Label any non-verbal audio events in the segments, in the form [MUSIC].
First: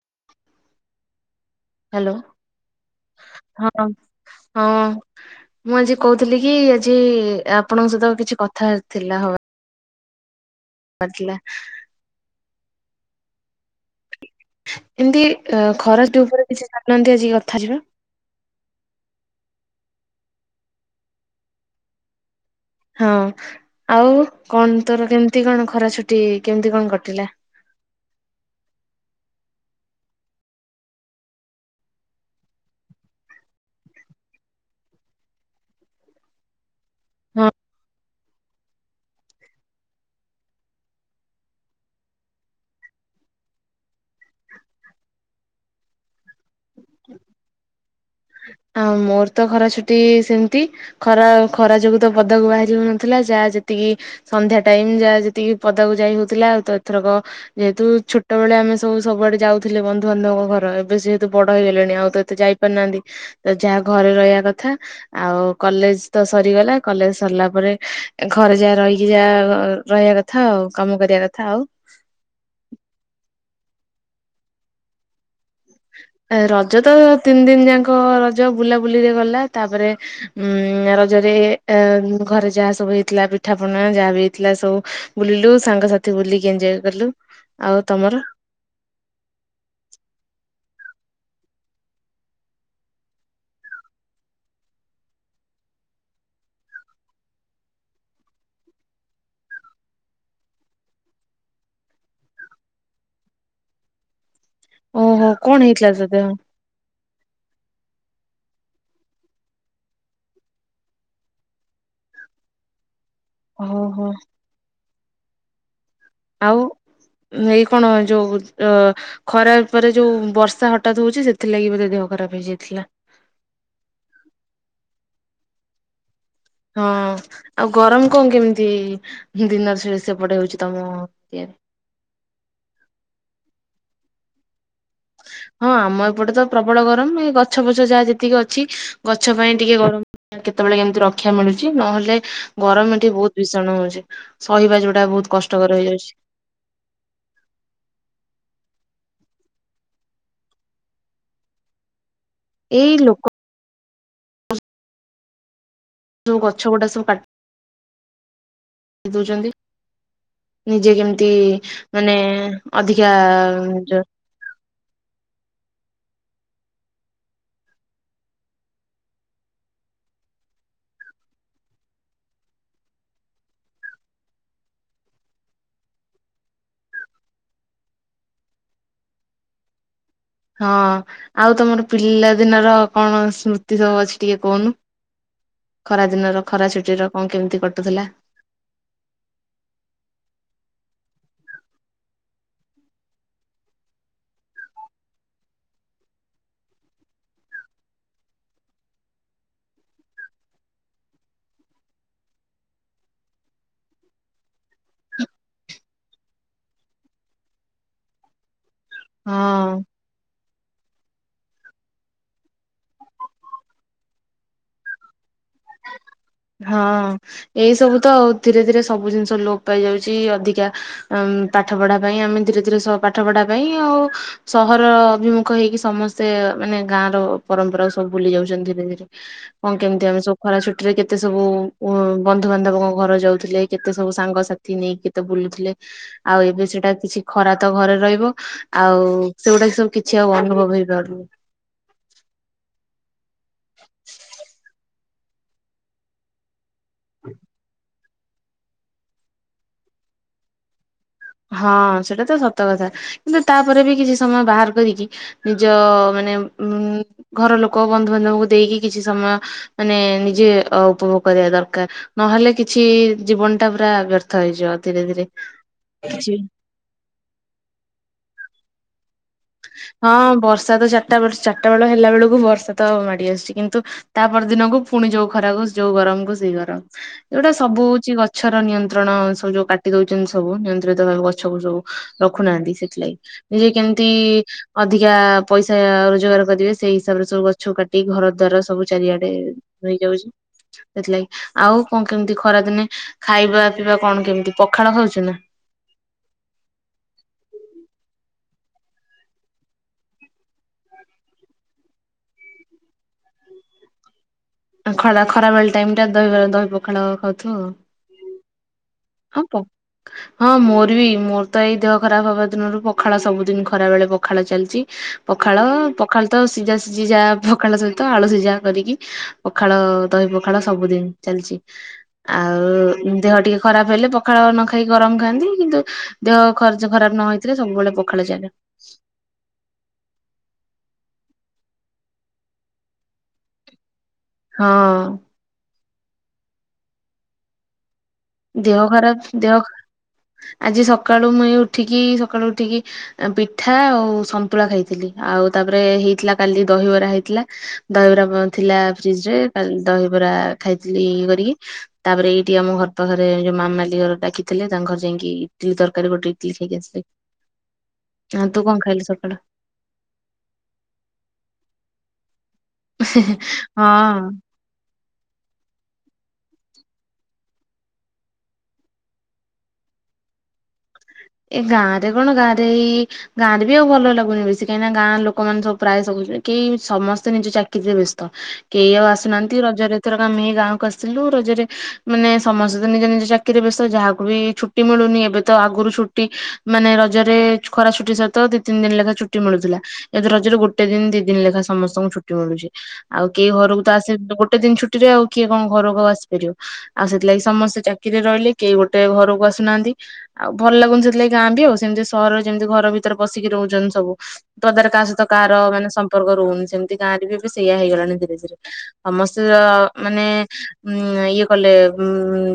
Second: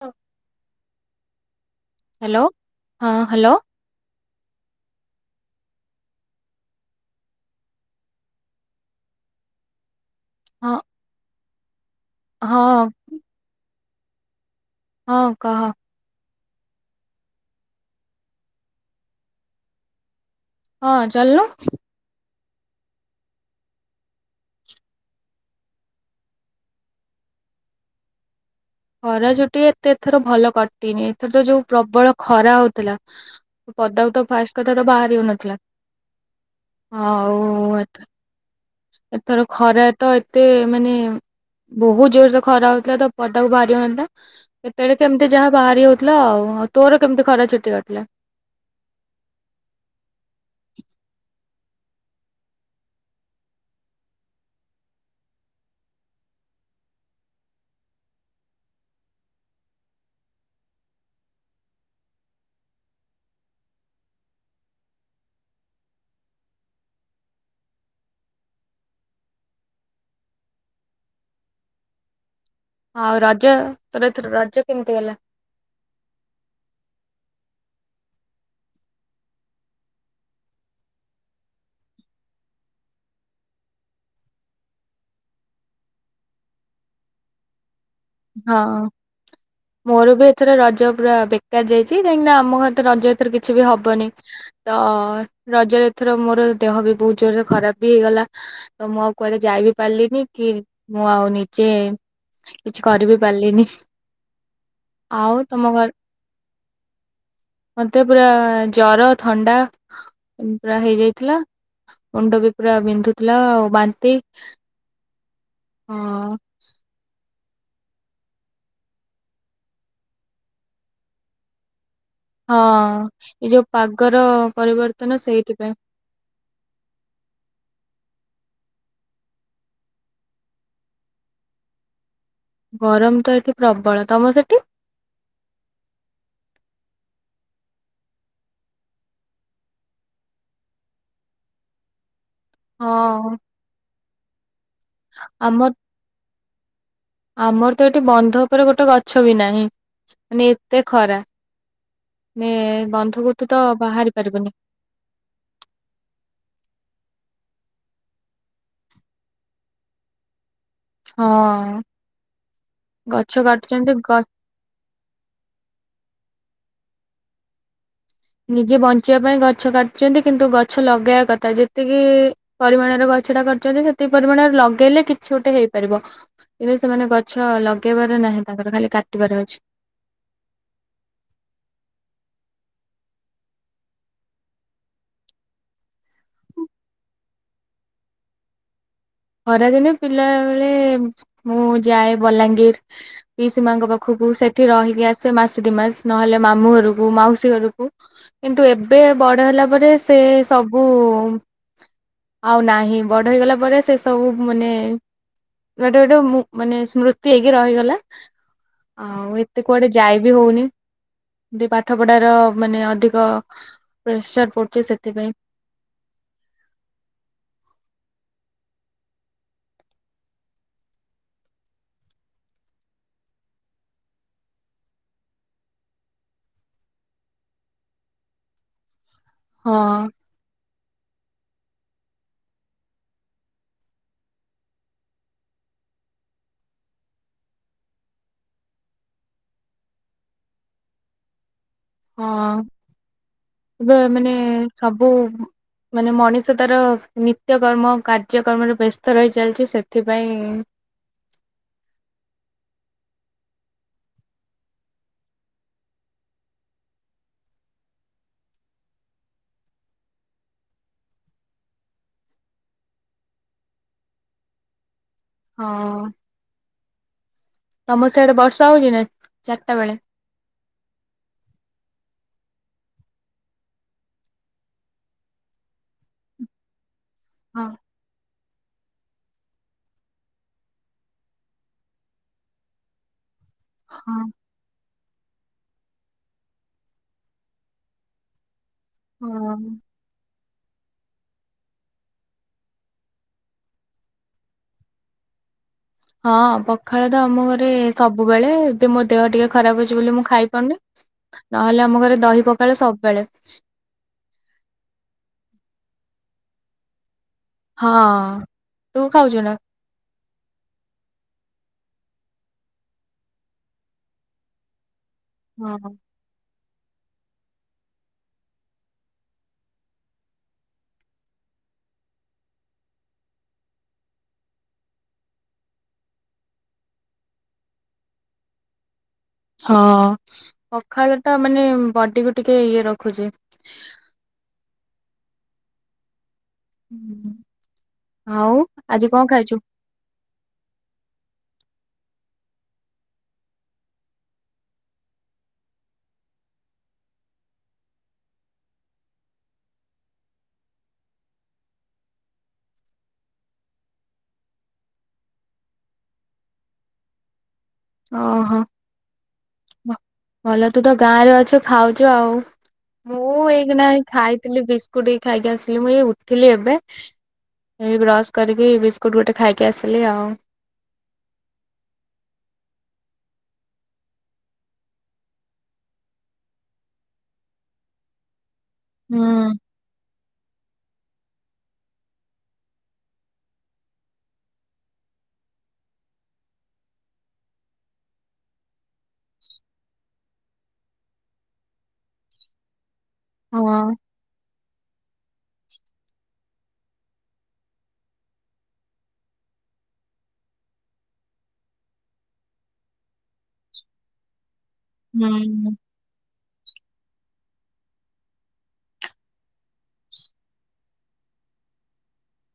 ହଁ। Hello hello ହଁ hello. ହଁ ହଁ ମୁଁ ଆଜି କହୁଥିଲି କି ଆଜି ଏ ଆପଣଙ୍କ ସହିତ କିଛି କଥା ଥିଲା ହବା ହଁ ର ଥିଲା। ହଁ। [UNINTELLIGIBLE] ଏମ୍ ତି ହଁ କହ ଅ ଖରାଟି ଉପରେ କିଛି ଚାଲୁନାହାନ୍ତି ଆଜିି କଥା ହେଇ ଯିବା। ହଁ ଚାଲୁନ। ହଁ ଆଉ କଣ ତୋର କେମିତି କଣ ଖରା ଛୁଟି କେମିତି କଣ କଟିଲା? ଖରା ଛୁଟି ଏତେ ଏଥର ଭଲ କଟିନି। ଏଥର ତ ଯୋଉ ପ୍ରବଳ ଖରା ହଉଥିଲା, ପଦାକୁ ତ ଫାଷ୍ଟ କଥା ତ ବାହାରି ହଉନଥିଲା। ହ ହଁ ଆଉ ଆ ଏଥର ଖରା ତ ଏତେ ମାନେ ବହୁତ ଜୋର ସେ ଖରା ହଉଥିଲା ତ ପଦାକୁ ବାହାରି ହଉନଥିଲା। କେତେବେଳେ କେମିତି ଯାହା ବାହାରି ହଉଥିଲା ଆଉ ତୋର କେମିତି ଖରା ଛୁଟି କଟିଲା? ଆଉ ମୋର ତ ଖରା ଛୁଟି ସେମିତି ଖରା ଆଉ ଖରା ଯୋଗୁ ତ ପଦାକୁ ବାହାରି ହଉନଥିଲା। ଯାହା ଯେତିକି ସନ୍ଧ୍ୟା ଟାଇମ ଯାହା ଯେତିକି ପଦାକୁ ଯାଇ ହଉଥିଲା ଆଉ ତ ଏଥରକ ଯେହେତୁ ଛୋଟ ବେଳେ ଆମେ ସବୁ ସବୁଆଡେ ଯାଉଥିଲେ ବନ୍ଧୁବାନ୍ଧବଙ୍କ ଘର ଏବେ ସେହେତୁ ବଡ ହେଇଗଲେଣି ଆଉ ତ ଏତେ ଯାଇପାରୁନାହାନ୍ତି। ତ ଯାହା ଘରେ ରହିବା କଥା ଆଉ କଲେଜ ତ ସରିଗଲା କଲେଜ ସରିଲା ପରେ ଘରେ ଯାହା ରହିକି ଯାହା ରହିବା କଥା ଆଉ କାମ କରିବା କଥା ଆଉ। ହଁ ରଜ ତର ଏଥର ରଜ କେମିତି ଗଲା? ରଜ ତ ତିନି ଦିନ ଯାକ ରଜ ବୁଲାବୁଲିରେ ଗଲା। ତାପରେ ଉଁ ରଜରେ ଏ ଘରେ ଯାହା ସବୁ ହେଇଥିଲା ପିଠା ପଣା ଯାହା ବି ହେଇଥିଲା ସବୁ ବୁଲିଲୁ ସାଙ୍ଗସାଥି ବୁଲିକି ଏଞଜୟ କଲୁ। ଆଉ ତମର? ହଁ ମୋର ବି ଏଥିରେ ରଜ ପୁରା ବେକାର ଯାଇଚି କାହିଁକିନା ଆମ ଘରେ ତ ରଜ ଏଥର କିଛି ବି ହବନି। ତ ରଜରେ ଏଥର ମୋର ଦେହ ବି ବହୁତ ଜୋରରେ ଖରାପ ବି ହେଇଗଲା। ତ ମୁଁ ଆଉ କୁଆଡେ ଯାଇ ବିି ପାରିଲିନି କି ମୁଁ ଆଉ ନିଜେ କିଛି କରିିବି ପାରିଲିନି। ଓହୋ ଆଉ କଣ ତମ ଘର ହେଇଥିଲା ତ ଦେହ? ମତେ ପୁରା ଜର ଥଣ୍ଡା ପୁରା ହେଇଯାଇଥିଲା। ମୁଣ୍ଡ ବି ପୁରା ବିନ୍ଧୁ ହେଲା ଓହୋ। ବାନ୍ତି। ହଁ। ଆଉ ଏଇ କଣ ଯୋଉ ଅ ଖରା ଉପରେ ଯୋଉ ବର୍ଷା ହଠାତ୍ ହଉଚି ସେଥିଲାଗି ବୋଧେ ଦେହ ଖରାପ ହେଇଯାଇଥିଲା। ହଁ ଏ ଯୋଉ ପାଗର ପରିବର୍ତ୍ତନ ସେଇଥିପା ହୁଁ। ହଁ ଆଉ ଗରମ କଣ କେମିତି ଦିନରେ ସେ ସେପଟେ ହଉଚି ତମ ୟେ ରେ? ଗରମ ତ ଏଠି ପ୍ରବଳ ତମର ସେଠି? ହଁ ଆମ ଏପଟେ ତ ପ୍ରବଳ ଗରମ ଏ ଗଛ ପଛ ଯାହା ଯେତିକି ଅଛି ଗଛ ପାଇଁ ଟିକେ ଗରମ କେତେବେଳେ କେମିତି ରକ୍ଷା ମିଳୁଛି ନହେଲେ ଗରମ ଏଠି ହଁ ବହୁତ ଭୀଷଣ ହଉଚି। ସହିବା ଯଉଟା ବହୁତ ଆମ କଷ୍ଟକର ହେଇଯାଉଚି। ଆମର ତ ଏଠି ବନ୍ଧ ଉପରେ ଗୋଟେ ଗଛ ବି ନାହିଁ ନି ଏତେ ଖରା। ମ ଏଇ ଲୋକ ବନ୍ଧକ ତ ତ ବାହାରି- ପାରିବନି। ସୁ ଗଛ ଗୋଟୋ ସବୁ କାଟ ଦଉଚନ୍ତି। ନିଜେ କେମିତି ହଁ ମାନେ ଅଧିକା ଗଛ କାଟୁଛନ୍ତି ଗ ନିଜେ ବଞ୍ଚିବା ପାଇଁ ଗଛ କାଟୁଛନ୍ତି କିନ୍ତୁ ଗଛ ଲଗେଇବା କଥା ଯେତିକି ପରିମାଣର ଗଛଟା କଟୁଛନ୍ତି ସେତିକି ପରିମାଣରେ ଲଗେଇଲେ କିଛି ଗୋଟେ ହେଇପାରିବ କିନ୍ତୁ ସେମାନେ ଗଛ ଲଗେଇବାର ନାହିଁ ତାଙ୍କର ଖାଲି କାଟିବାର ଅଛି। ହଁ ଆଉ ତମର ପିଲା ଦିନର କଣ ସ୍ମୃତି ସବୁ ଅଛି ଟିକେ କହୁନୁ ଖରା ଦିନର ଖରା ଛୁଟିର କଣ କେମିତି କଟୁଥିଲା? ଖରାଦିନେ ପିଲାବେେଳେ ମୁଁ ଯାଏ ବଲାଙ୍ଗୀର ପିଇ ସ ମାଙ୍କ ପାଖକୁ ସେଠି ରହିକି ଆସେ ମାସେ ଦି ମାସ ନହେଲେ ମାମୁଁ ଘରକୁ ମାଉସୀ ଘରକୁ କିନ୍ତୁ ଏବେ ବଡ ହେଲା ପରେ ସେ ସବୁ ଆଉ ନାହିଁ ବଡ ହେଇଗଲା ପରେ ସେ ସବୁ ମାନେ ଗୋଟେ ଗୋଟେ ମାନେ ସ୍ମୃତି ହେଇକି ରହିଗଲା। ଆଉ ଏତେ ହଁ। କୁଆଡେ ଯାଇବି ହଉନି। ଦେ ପାଠ ପଢାର ମାନେ ଅଧିକ ପ୍ରେସର ପଡ଼ୁଚି ସେଥିପାଇଁ। ହଁ ଏଇ ସବୁ ତ ଆଉ ଧୀରେ ଧୀରେ ସବୁ ଜିନିଷ ଲୋପ ପାଇ ଯାଉଚି ଅଧିକା ଉଁ ପାଠ ପଢ଼ା ପାଇଁ ଆମେ ଧୀରେ ଧୀରେ ସ ପାଠ ପଢା ପାଇଁ ଆଉ ସହର ଅଭିମୁଖ ହେଇକି ସମସ୍ତେ ମାନେ ଗାଁର ପରମ୍ପରା ସବୁ ଭୁଲି ଯାଉଚନ୍ତି ଧୀରେ ଧୀରେ। କଁ ହଁ କେମିତି ଆମେ ସବୁ ଖରା ଛୁଟିରେ କେତେ ସବୁ ଉଁ ବନ୍ଧୁବାନ୍ଧବଙ୍କ ଘର ଯାଉଥୁଲେ କେତେ ସବୁ ସାଙ୍ଗସାଥି ନେଇକି କେତେ ବୁଲୁଥୁଲେ ଆଉ ଏବେ ସେଟା କିଛି ଖରା ତ ଘରେ ରହିବ ଆଉ ସେଡ଼ାକି ସବୁ କିଛି ଆଉ ଅନୁଭବ ହେଇ ପାରୁନି। ହଁ। ଏବେ ମାନେ ସ ସବୁ ମାନେ ମଣିଷ ତାର ନିତ୍ୟକର୍ମ କା ର୍ଯ୍ୟକ୍ରମରେ ବ୍ୟସ୍ତ ରହି ଚାଲିଚି ସେଥିପାଇଁ ହଁ ସେଇଟା ତ ସତ କଥା କିନ୍ତୁ ତାପରେ ବି କିଛି ସମୟ ବାହାର କରିକି ନିଜ ମାନେ ଉଁ ଘର ଲୋକ ବନ୍ଧୁବାନ୍ଧବଙ୍କୁ ଦେଇକି କିଛି ସମୟ ମାନେ ନିଜେ ଅ ଉପଭୋଗ କରିବା ଦରକାର ନହେଲେ କିଛି ଜୀବନଟା ପୁରା ବ୍ୟର୍ଥ ହେଇଯିବ ଧୀରେ ଧୀରେ। ହଁ। କିଛି ତମ ସେଆଡ଼େ ବର୍ଷା ହୋଉଚି ନା? ଚାରିଟା ବେଳେ? ହଁ ବର୍ଷା ତ ଚାରଟା ବର୍ଷ ଚାରଟା ବେଳ ହେଲା ବେଳୁକୁ ବର୍ ଷା ତ ମାଡ଼ି ଆସୁଚି କିନ୍ତୁ ତା ପର ଦିନକୁ ଫୁଣି ଯୋଉ ଖରାକୁ ଯୋଉ ଗରମକୁ ସେଇ ଗରମ। ଯୋଉଟା ହଁ ସବୁ ହୋଉଚି ଗ ଓଛର ନିୟନ୍ତ୍ରଣ ସବୁ ଯୋଉ କାଟି ଦୋଉଚନ୍ତି ସବୁ ନିୟନ୍ତ୍ରିତ ଭାବେ ଗଛକୁ ସବୁ ରଖୁନାହାନ୍ତି ସେଥିଲାଗି। ନିରେ ତି ହଁ। ଅ ଅଧିକା ପଇସା ରୋଜଗାର କରିବେ ସେଇ ହିସାବରେ ସବୁ ଗଛକୁ କାଟି ଘର ଦ୍ୱାର ସବୁ ଚାରିଆଡ଼େ ହଁ। ଧୋଇ ଯାଉଚି ସେଥିଲାଗି ଆଉ କଁ କେମତି ଖରାଦିନେ ଖାଇବା ପିଇବା କଣ କେମତି ପଖାଳ ଖାଉଚ ନାଁ? ହଁ ପଖାଳ ତ ଆମ ଘରେ ସ ବୁବେଳେ ଏବେ ମୋର ଦେହ ଟିକେ ଖରାପ ଅଛି ବୋଲି ମୁଁ ଖାଇପାରୁନି ନହେଲେ ଆମ ଘରେ ଦହି ପକାଳ ସବୁବେଳେ ଖଳା ଖରା ବେଳେ ଟାଇମଟା ଦହିବରା ଦହି ପଖାଳ ଖାଉ ହଁ। ତୁ ଖାଉଛୁ ଆଉ ନା ପ ହଁ ମୋର ବି ମୋର ତ ଏଇ ଦେହ ଖରାପ ହବା ଦିନରୁ ପଖାଳ ସବୁଦିନ ଖରା ବେଳେ ପଖାଳ ଚାଲିଚି। ପଖାଳ ହଁ ପଖାଳ ତ ସିଜି ସି ସିଏ ଯା ପଖାଳ ସହିତ ଆଳୁ ସିଜା କରିକି ପଖାଳ ଦହି ପଖାଳ ସବୁଦିନ ଚାଲଚି। ଆଉ ଦେହ ଟିକେ ଖରାପ ହେଲେ ପଖାଳ ନ ଖାଇକି ଗରମ ଖାଆନ୍ତି କିନ୍ତୁ ଦେହ ଖର୍ଚ୍ଚ ଖରାପ ନହେଇଥିଲେ ସବୁବେଳେ ପଖାଳ ଚାଲେ। ହଁ ପଖାଳଟା ମାନେ ବଡିକୁୁ ଟିକେ ଇଏ ରଖୁଚି। ହଁ। ହୁଁ। ଦେହ ଖରାପ ଦେହ ଆଜି ସକାଳୁ ମୁ ଏଇ ଉ ଠିକି ସକାଳୁ ଉଠିକି ପିଠା ଆଉ ସନ୍ତୁଳା ଖାଇଥିଲି। ଆଉ ତାପରେ ହେଇଥିଲା କାଲି ଦହିବରା ହେଇଥିଲା ଦହିବରା ବ ଥିଲା ଫ୍ରିଜରେ କାଲି ଦହିବରା ଖାଇଥିଲି ଇଏ କରିକି ତାପରେ ଏଇଠି ଆମ ଘ ତ ଘରେ ଯୋଉ ମାମାଲି ଘର ଡାକିଥିଲେ ତାଙ୍କ ଘର ଯାଇଁକି ଇଟିଲି ତରକାରୀ ଗୋଟେ ଇଟିଲି ଖାଇକି ଆସଥିଲି। ଆଁ ଓହୋ। ତୁ କଣ ଖାଇଲୁ ସକାଳୁ? ଭଲ ତୁ ତ ଗାଁ ରେ ଅଛୁ ଖାଉଛୁ ଆଉ ମୁଁ ଏଇକିନା ହଁ। ଖାଇଥିଲି ବିଶ ବିସ୍କୁଟ ଖାଇକି ଆସିଲି ମୁଁ ଉଠିଲି ଏବେ ଏ ବ୍ରସ୍ କରିକି ବିସ୍କୁଟ ଗୋଟେ ଖାଇକି ଆସିଲି ଆଉ ଏ ଗାଁ ରେ କଣ ଗାଁ ରେ ଏଇ ଗାଁ ରେ ବି ଆଉ ଭଲ ଲାଗୁନି ବେଶୀ କାହିଁକି ନା ଗାଁ ଲୋକମାନେ ସବୁ ପ୍ରାୟ ସବୁ କେହି ସମସ୍ତେ ନିଜ ଚାକିରିରେ ବ୍ୟସ୍ତ, କେହି ଆଉ ହୁଁ ଆସୁନାହାନ୍ତି ରଜରେଥର ଆମେ ଗାଁକୁ ଆସି ଆସିଲୁ ରଜରେ ମାନେ ସମସ୍ତେ ତ ନିଜ ନିଜ ଚାକିରିରେ ବ୍ୟସ୍ତ ଯାହାକୁ ବି ଛୁଟି ମିଳୁନି ଏବେ ତ ଆଗରୁଛୁ ଛୁଟି ମାନେ ରଜରେ ଖରା ଛୁଟି ସହିତ ଦି ତିନ ଦିନ ଲେଖା ଛୁଟି ମିଳୁଥିଲା ଯେହେୁ ରଜରେ ଗୋଟେ ଦିନ ଦି ଦିନ ଲେଖା ସମସ୍ତଙ୍କୁ ଛୁଟି ମିଳୁଛି ଆଉ କେହି ହଁ ଘରକୁ ତ ଆସିବ ଗୋଟେ ଗୋଟେ ଦିନ ଛୁଟିରେ ଆଉ କିଏ କଣ ଘରକୁ ଆସିପାରିବ ଆଉ ସେଥିଲାଗି ସମସ୍ତେ ଚାକିରିରେ ରହିଲେ କେହି ଗୋଟେ ଘରକୁ ଆସୁନାହାନ୍ତି ଆଉ ଭଲ ଲାଗୁନି ଗାଁ ବି ଆଉ ସେମିତି ସହର ଯେମିତି ଘର ଭିତରେ ବସିକି ରହୁଛନ୍ତି ସବୁ ତଦାର କା ସହିତାହାର ହୁଁ। ମାନେ ସମ୍ପର୍କ ରହୁନି- ସେମିତି ଗାଁ ରେ ବି ଏବେ ସେଇୟଆ ହେଇଗଲାଣି ଧୀରେ ଧୀରେ ସମସ୍ତେ ମାନେ ଉଁ ଇଏ କଲେ ଉ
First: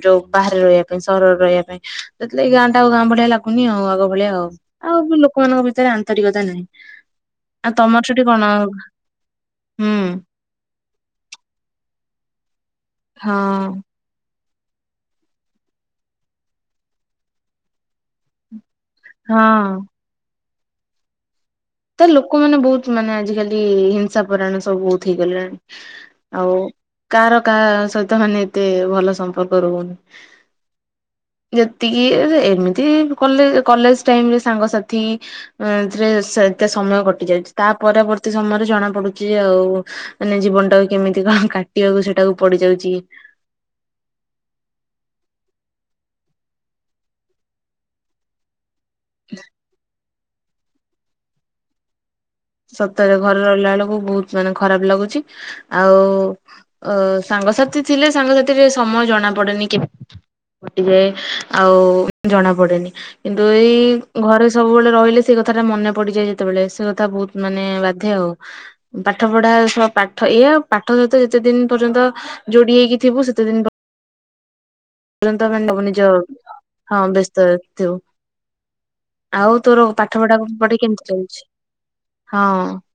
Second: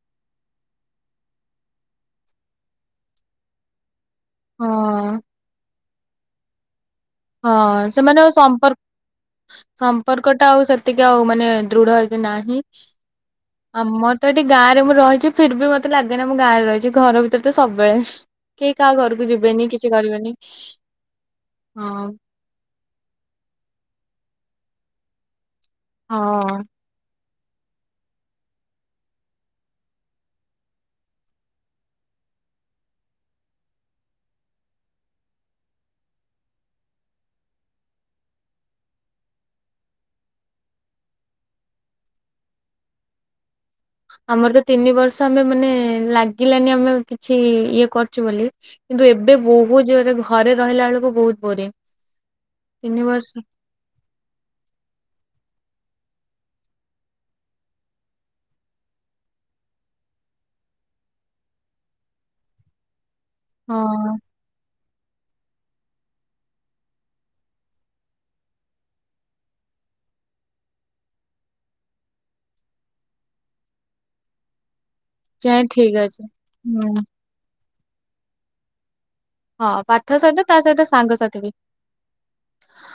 ଯୋଉ ବାହାରେ ରହିବା ପାଇଁ ସହରରେ ରହିବା ପାଇଁ ଯେତେବେଳେ ଏ ଗାଁ ଟା ଆଉ ଗାଁ ଭଳିିଆ ଲାଗୁ ଗୁନି ଆଉ ଆଗ ଭଳିଆ ହଁ ଆଉ ବି ଲୋକମାନଙ୍କ ଭିତରେ ଆନ୍ତରିକ ନାଇଁ ହଁ ସେମାନେ ଆଉ ସମ୍ପର୍କ ହୁଁ ସମ୍ପର୍କ ଟା ଆଉ ସେତିକି ଆଉ ମାନେ ଦୃଢ ହେଇକି ନାହିଁ। ହଁ ଆମର ତ ଏ ଠି ଗାଁରେ ମୁଁ ରହିଛି ଫିର ବି ମତେ ଲାଗେନା ମୁଁ ଗାଁରେ ରହିଛି ଘର ଭିତରେ ତ ସବୁବେଳେ କି କାହା ଘରକୁ ଯିବେନି ହଁ। କିଛି କରିବେନି। [INAUDIBLE] ତ ଲୋକମାନୋନେ ବହୁତ ମାନେ ଆଜିକାଲି, ବଷା ପରାୟଣ ସବୁ ବହୁତ ହେଇଗଲାଣି, ହଁ କାହାର କାହା ସହିତ ମାନେ ଏତେ ଭଲ ସମ୍ପର୍କ ରହୁନି ଯେତିକି ଏମିତିଲେ କଲେଜ ଟାଇମରେ ସାଙ୍ଗସାଥିରେ ଏତେ ସମୟ କଟି ଯାଉଛି ତା ପରବର୍ତ୍ତୀ ସମୟରେ ଜଣା ପଡୁଛି ଯେ ଆଉ ମାନେ ଜୀବନ ଟାକୁ କେମିତି କଣ କାଟିବାକୁ ସେଟାକୁ ପଡିଯାଉଛି। ଆମର ତ ତିନି ବର୍ଷ ଆମେ ମାନେ ଲାଗିଲାନି ଆମେ କିଛି ଇଏ କରୁଛୁ ବୋଲି କିନ୍ତୁ ଏବେ ବହୁତ ଜୋରେ ଭୋ ଘରେ ରହିଲା ବେଳକୁ ବହୁତ ବୋରିଂ। ତିନି ସତରେ ବର୍ଷ ଘରେ ରହିଲା ବେଳକୁ ବହୁତ ମାନେ ଖରାପ ଲାଗୁଛି ଆଉ ସାଙ୍ଗସାଥି ଥିଲେ ସାଙ୍ଗସାଥିରେ ସମୟ ଜଣା ପଡେନି କେମିତି କଟିଯାଏ ଆଉ ଜଣାପଡେନି କିନ୍ତୁ ଏଇ ହଁ ଘରେ ସବୁବେଳେ ରହିଲେ ସେ କ କଥାଟା ମନେ ପଡିଯାଏ ଯେତେବେଳେ ସେ କଥା ବହୁତ ମାନେ ବାଧେ ଆଉ ପାଠ ପଢା ସହ ପାଠ ଏ ଆଉ ପାଠ ସହିତ ଯେତେ ଦିନ ପର୍ଯ୍ୟନ୍ତ ଯୋଡି ହେଇକି ଥିବୁ ସେତେ ଦିନ ପ ତୁରନ୍ତ ଯାଏ ମାନେ ତମ ଠିକ ନିଜ ଅଛି ହଁ ହୁଁ ବ୍ୟସ୍ତରେ ତୁ ହଁ ପାଠ ସହିତ ତା ସହିତ କେମିତି ସାଙ୍ଗସାଥି ଚାଲିଛି? ବି ହଁ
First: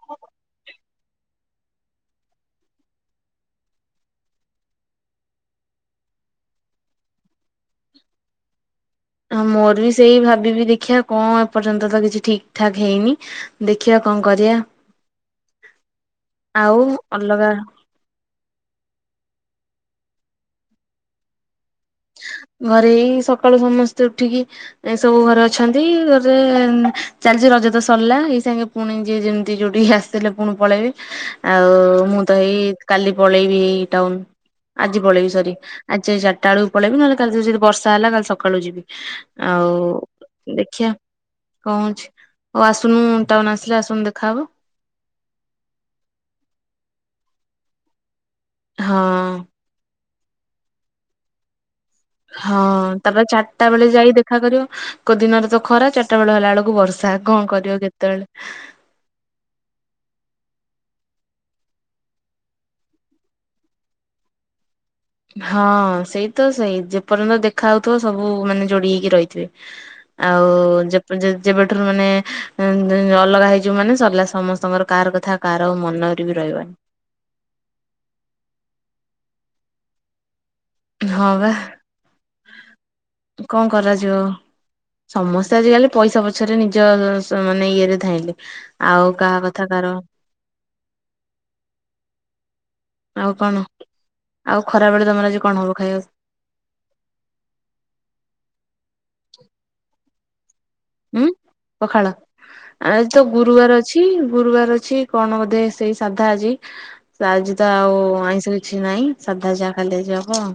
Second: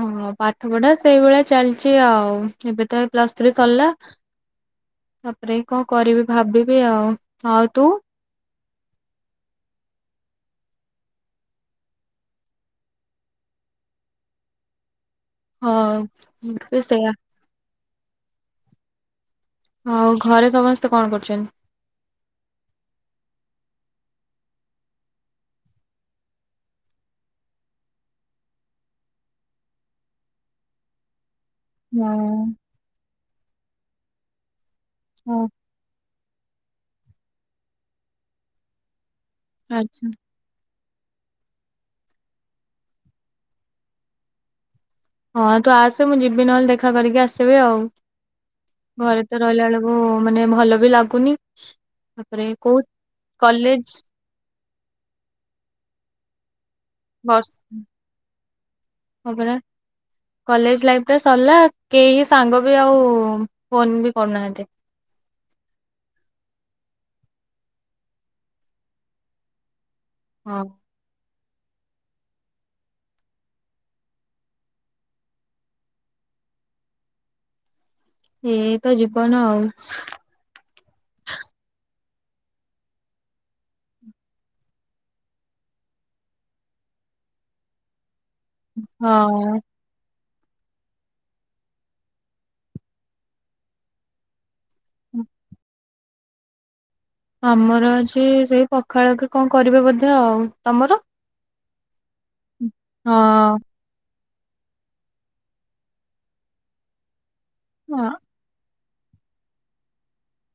ହଁ ପାଠପଢା ସେଇ ଭଳିଆ ଚାଲଛି ଆଉ ଏବେ ତ ଏଇ ପ୍ଲସ୍ ଥ୍ରୀ ସରିଲା ତାପରେ କଣ କରିବି ଭାବିବି ଆଉ ଆଉ ତୁ? ହଁ ମୋର ବି ସେଇ ଭାବିବି ଦେଖିବା କଣ ଏପର୍ଯ୍ୟନ୍ତ ତ କିଛି ଠିକ୍ ଠାକ୍ ହେଇନି ଦେଖିବା କଣ କରିବା। ହଁ ମୁଁ ଆଉ ବି ସେଇୟା। ଅଲଗା ଆଉ ଘରେ ସମସ୍ତେ କଣ କରୁଛନ୍ତି? ଘରେ ଏଇ ସକାଳୁ ସମସ୍ତେ ଉଠିକି ସବୁ ଘରେ ଅଛନ୍ତି ଘରେ ଚାଲିଛି ରଜ ତ ସରିଲା ଏଇ ସାଙ୍ଗେ ପୁଣି ଯିଏ ଯେମିତି ଯୋଉଠିକି ଆସିଥିଲେ ପୁଣି ପଳେଇବେ। ଆଉ ମୁଁ ତ ହଁ ଏଇ କାଲି ପଳେଇବି ଏଇ ଟାଉନ୍। ଆଜି ପଳେଇବି ହଁ ସରି ଆଜି ଚା କାଳୁ ପଳେଇବି ନହେଲେ କାଲି ଯଦି ବର୍ଷା ହେଲା କାଲି ସକାଳୁ ଯିବି ଆଉ ଆଚ୍ଛା। ଦେଖିବା କଣ ହଉଛି ଆଉ ଆସୁନୁ ଟାଉନ୍ ଆସିଲେ ଆସନୁ ଦେଖା ହବ। ହଁ ତୁ ଆସେ ମୁଁ ଜିବି ନହେଲେ ଦେଖା କରିକି ଆସିବି ଆଉ। ହଁ ଘରେ ତ ରହିଲା ବେଳକୁ ମାନେ ଭଲ ବି ଲାଗୁନି ତାପରେ ହଁ କୋଉ ତାପରେ ଚାରିଟା ବେଳେ କଲେଜ ଯାଇ ଦେଖା କରିବ କୋଉ ଦିନର ତ ଖରା ଚାରିଟା ବେଳ ହେଲା ବେଳକୁ ବର୍ଷା। ର୍ଷା କଣ ବର୍ଷ କରିବ କେତେବେଳେ। କଲେଜ୍ ଲାଇଫ୍ ଟା ସରିଲା କେହି ସାଙ୍ଗ ବି ଆଉ ଫୋନ୍ ବି କରୁନାହାନ୍ତି। ହଁ ସେଇ ତ ସେଇ ଯେପର୍ଯ୍ୟନ୍ତ ଦେଖା ହଉଥିବ ସବୁ ମାନେ ଯୋଡି ହେଇକି ରହିଥିବେ। ଆଉ ହଁ ଯେପର୍ଯ ଯେବେ ଠାରୁ ମାନେ ଅଲଗା ହେଇଯିବ ମାନେ ସରିଲା ସମସ୍ତଙ୍କର କାହାର କଥା କାହାର ଆଉ ମନରେ ବି ରହିବନି। ଏଇତ ଜୀବନ ଆଉ। ହଁ ବା କଣ କରାଯିବ ସମସ୍ତେ ଆଜିକାଲି ପଇସା ପଛରେ ନିଜ ମାନେ ଇଏରେ ଧାଇଁଲେ। ଆଉ କାହା ହଁ। କଥା କାହାର ଆଉ କଣ? ଆଉ ଖରା ବେଳେ ତମର ଆଜି କଣ ହବ ଖାଇବାକୁ? ଆମର ଆଜି ସେଇ ପଖାଳ କି କଣ କରିବେ ବୋଧେ? ଧେ ଆଉ। ତମର? ଉଁ ପଖାଳ। ଆଜି ତ ହଁ ଗୁରୁବାର ଅଛି। ଗୁରୁବାର ଅଛି କଣ ବୋଧେ ସେଇ ସାଧା ଆଜି। ଆଜି ତ ତ ଆଉ ହଁ, ଆଇଁଷ କି କିଛି ନାଇଁ ସାଧା ଯାହା ଖାଲି ଆଜି ହବ ଆଉ।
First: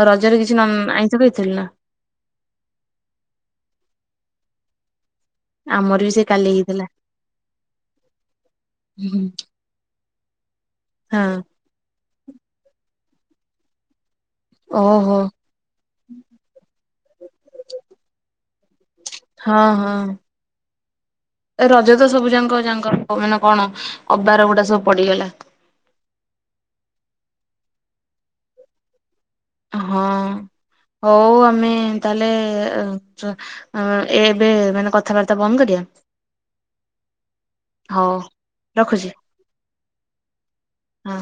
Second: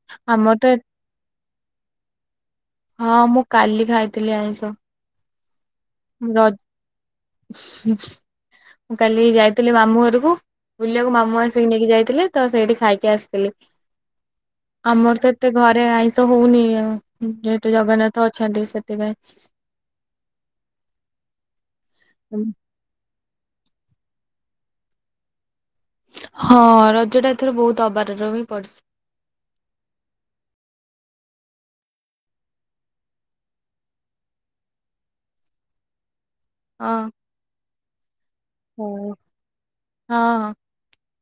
ଆଉ ରଜରେ ଆମର କିଛି ତ ନନ୍ ଆଇଁଷ ଖାଇଥିଲୁ ନା? ହଁ ମୁଁ କାଲି ଖାଇଥିଲି ଆଇଁଷ। ଆମର ବି ସେ କାଲି ରଜ୍ ହେଇଥିଲା। ମୁଁ କାଲି ଯାଇଥିଲି ମାମୁଁ ଘରକୁ ବୁଲିବାକୁ ମାମୁଁ ହଁ ଆସିକି ନେଇକି ଯାଇଥିଲେ। ତ ସେଇଠି ଖାଇକି ଆସିଥିଲି। ଓହୋ। ଆମର ତ ଏତେ ଘରେ ଆଇଁଷ ହଉନି ଆ ଯେହେତୁ ଜଗନ୍ନାଥ ଅ ଛାଡ଼ିଚି ସେ ହଁ ହଁ। ଏ ରଜ ତ ସବୁ ଯାକ ଯାଙ୍କର ହଉ ମାନେ କଣ ଅବାର ଗୁଡା ସବୁ ପଡିଗଲା। ହଁ ରଜ ଟା ଏଥର ବହୁତ ଅବାରର ହିଁ ପଡିଚି। ହଁ ହଉ ଆମେ ତାହଲେ ଅ-ଅ ଏବେ ମାନେ କଥାବାର୍ତ୍ତା ବନ୍ଦ କରିବା? ହଁ। ହଁ। ହଁ ହଁ। ହଁ।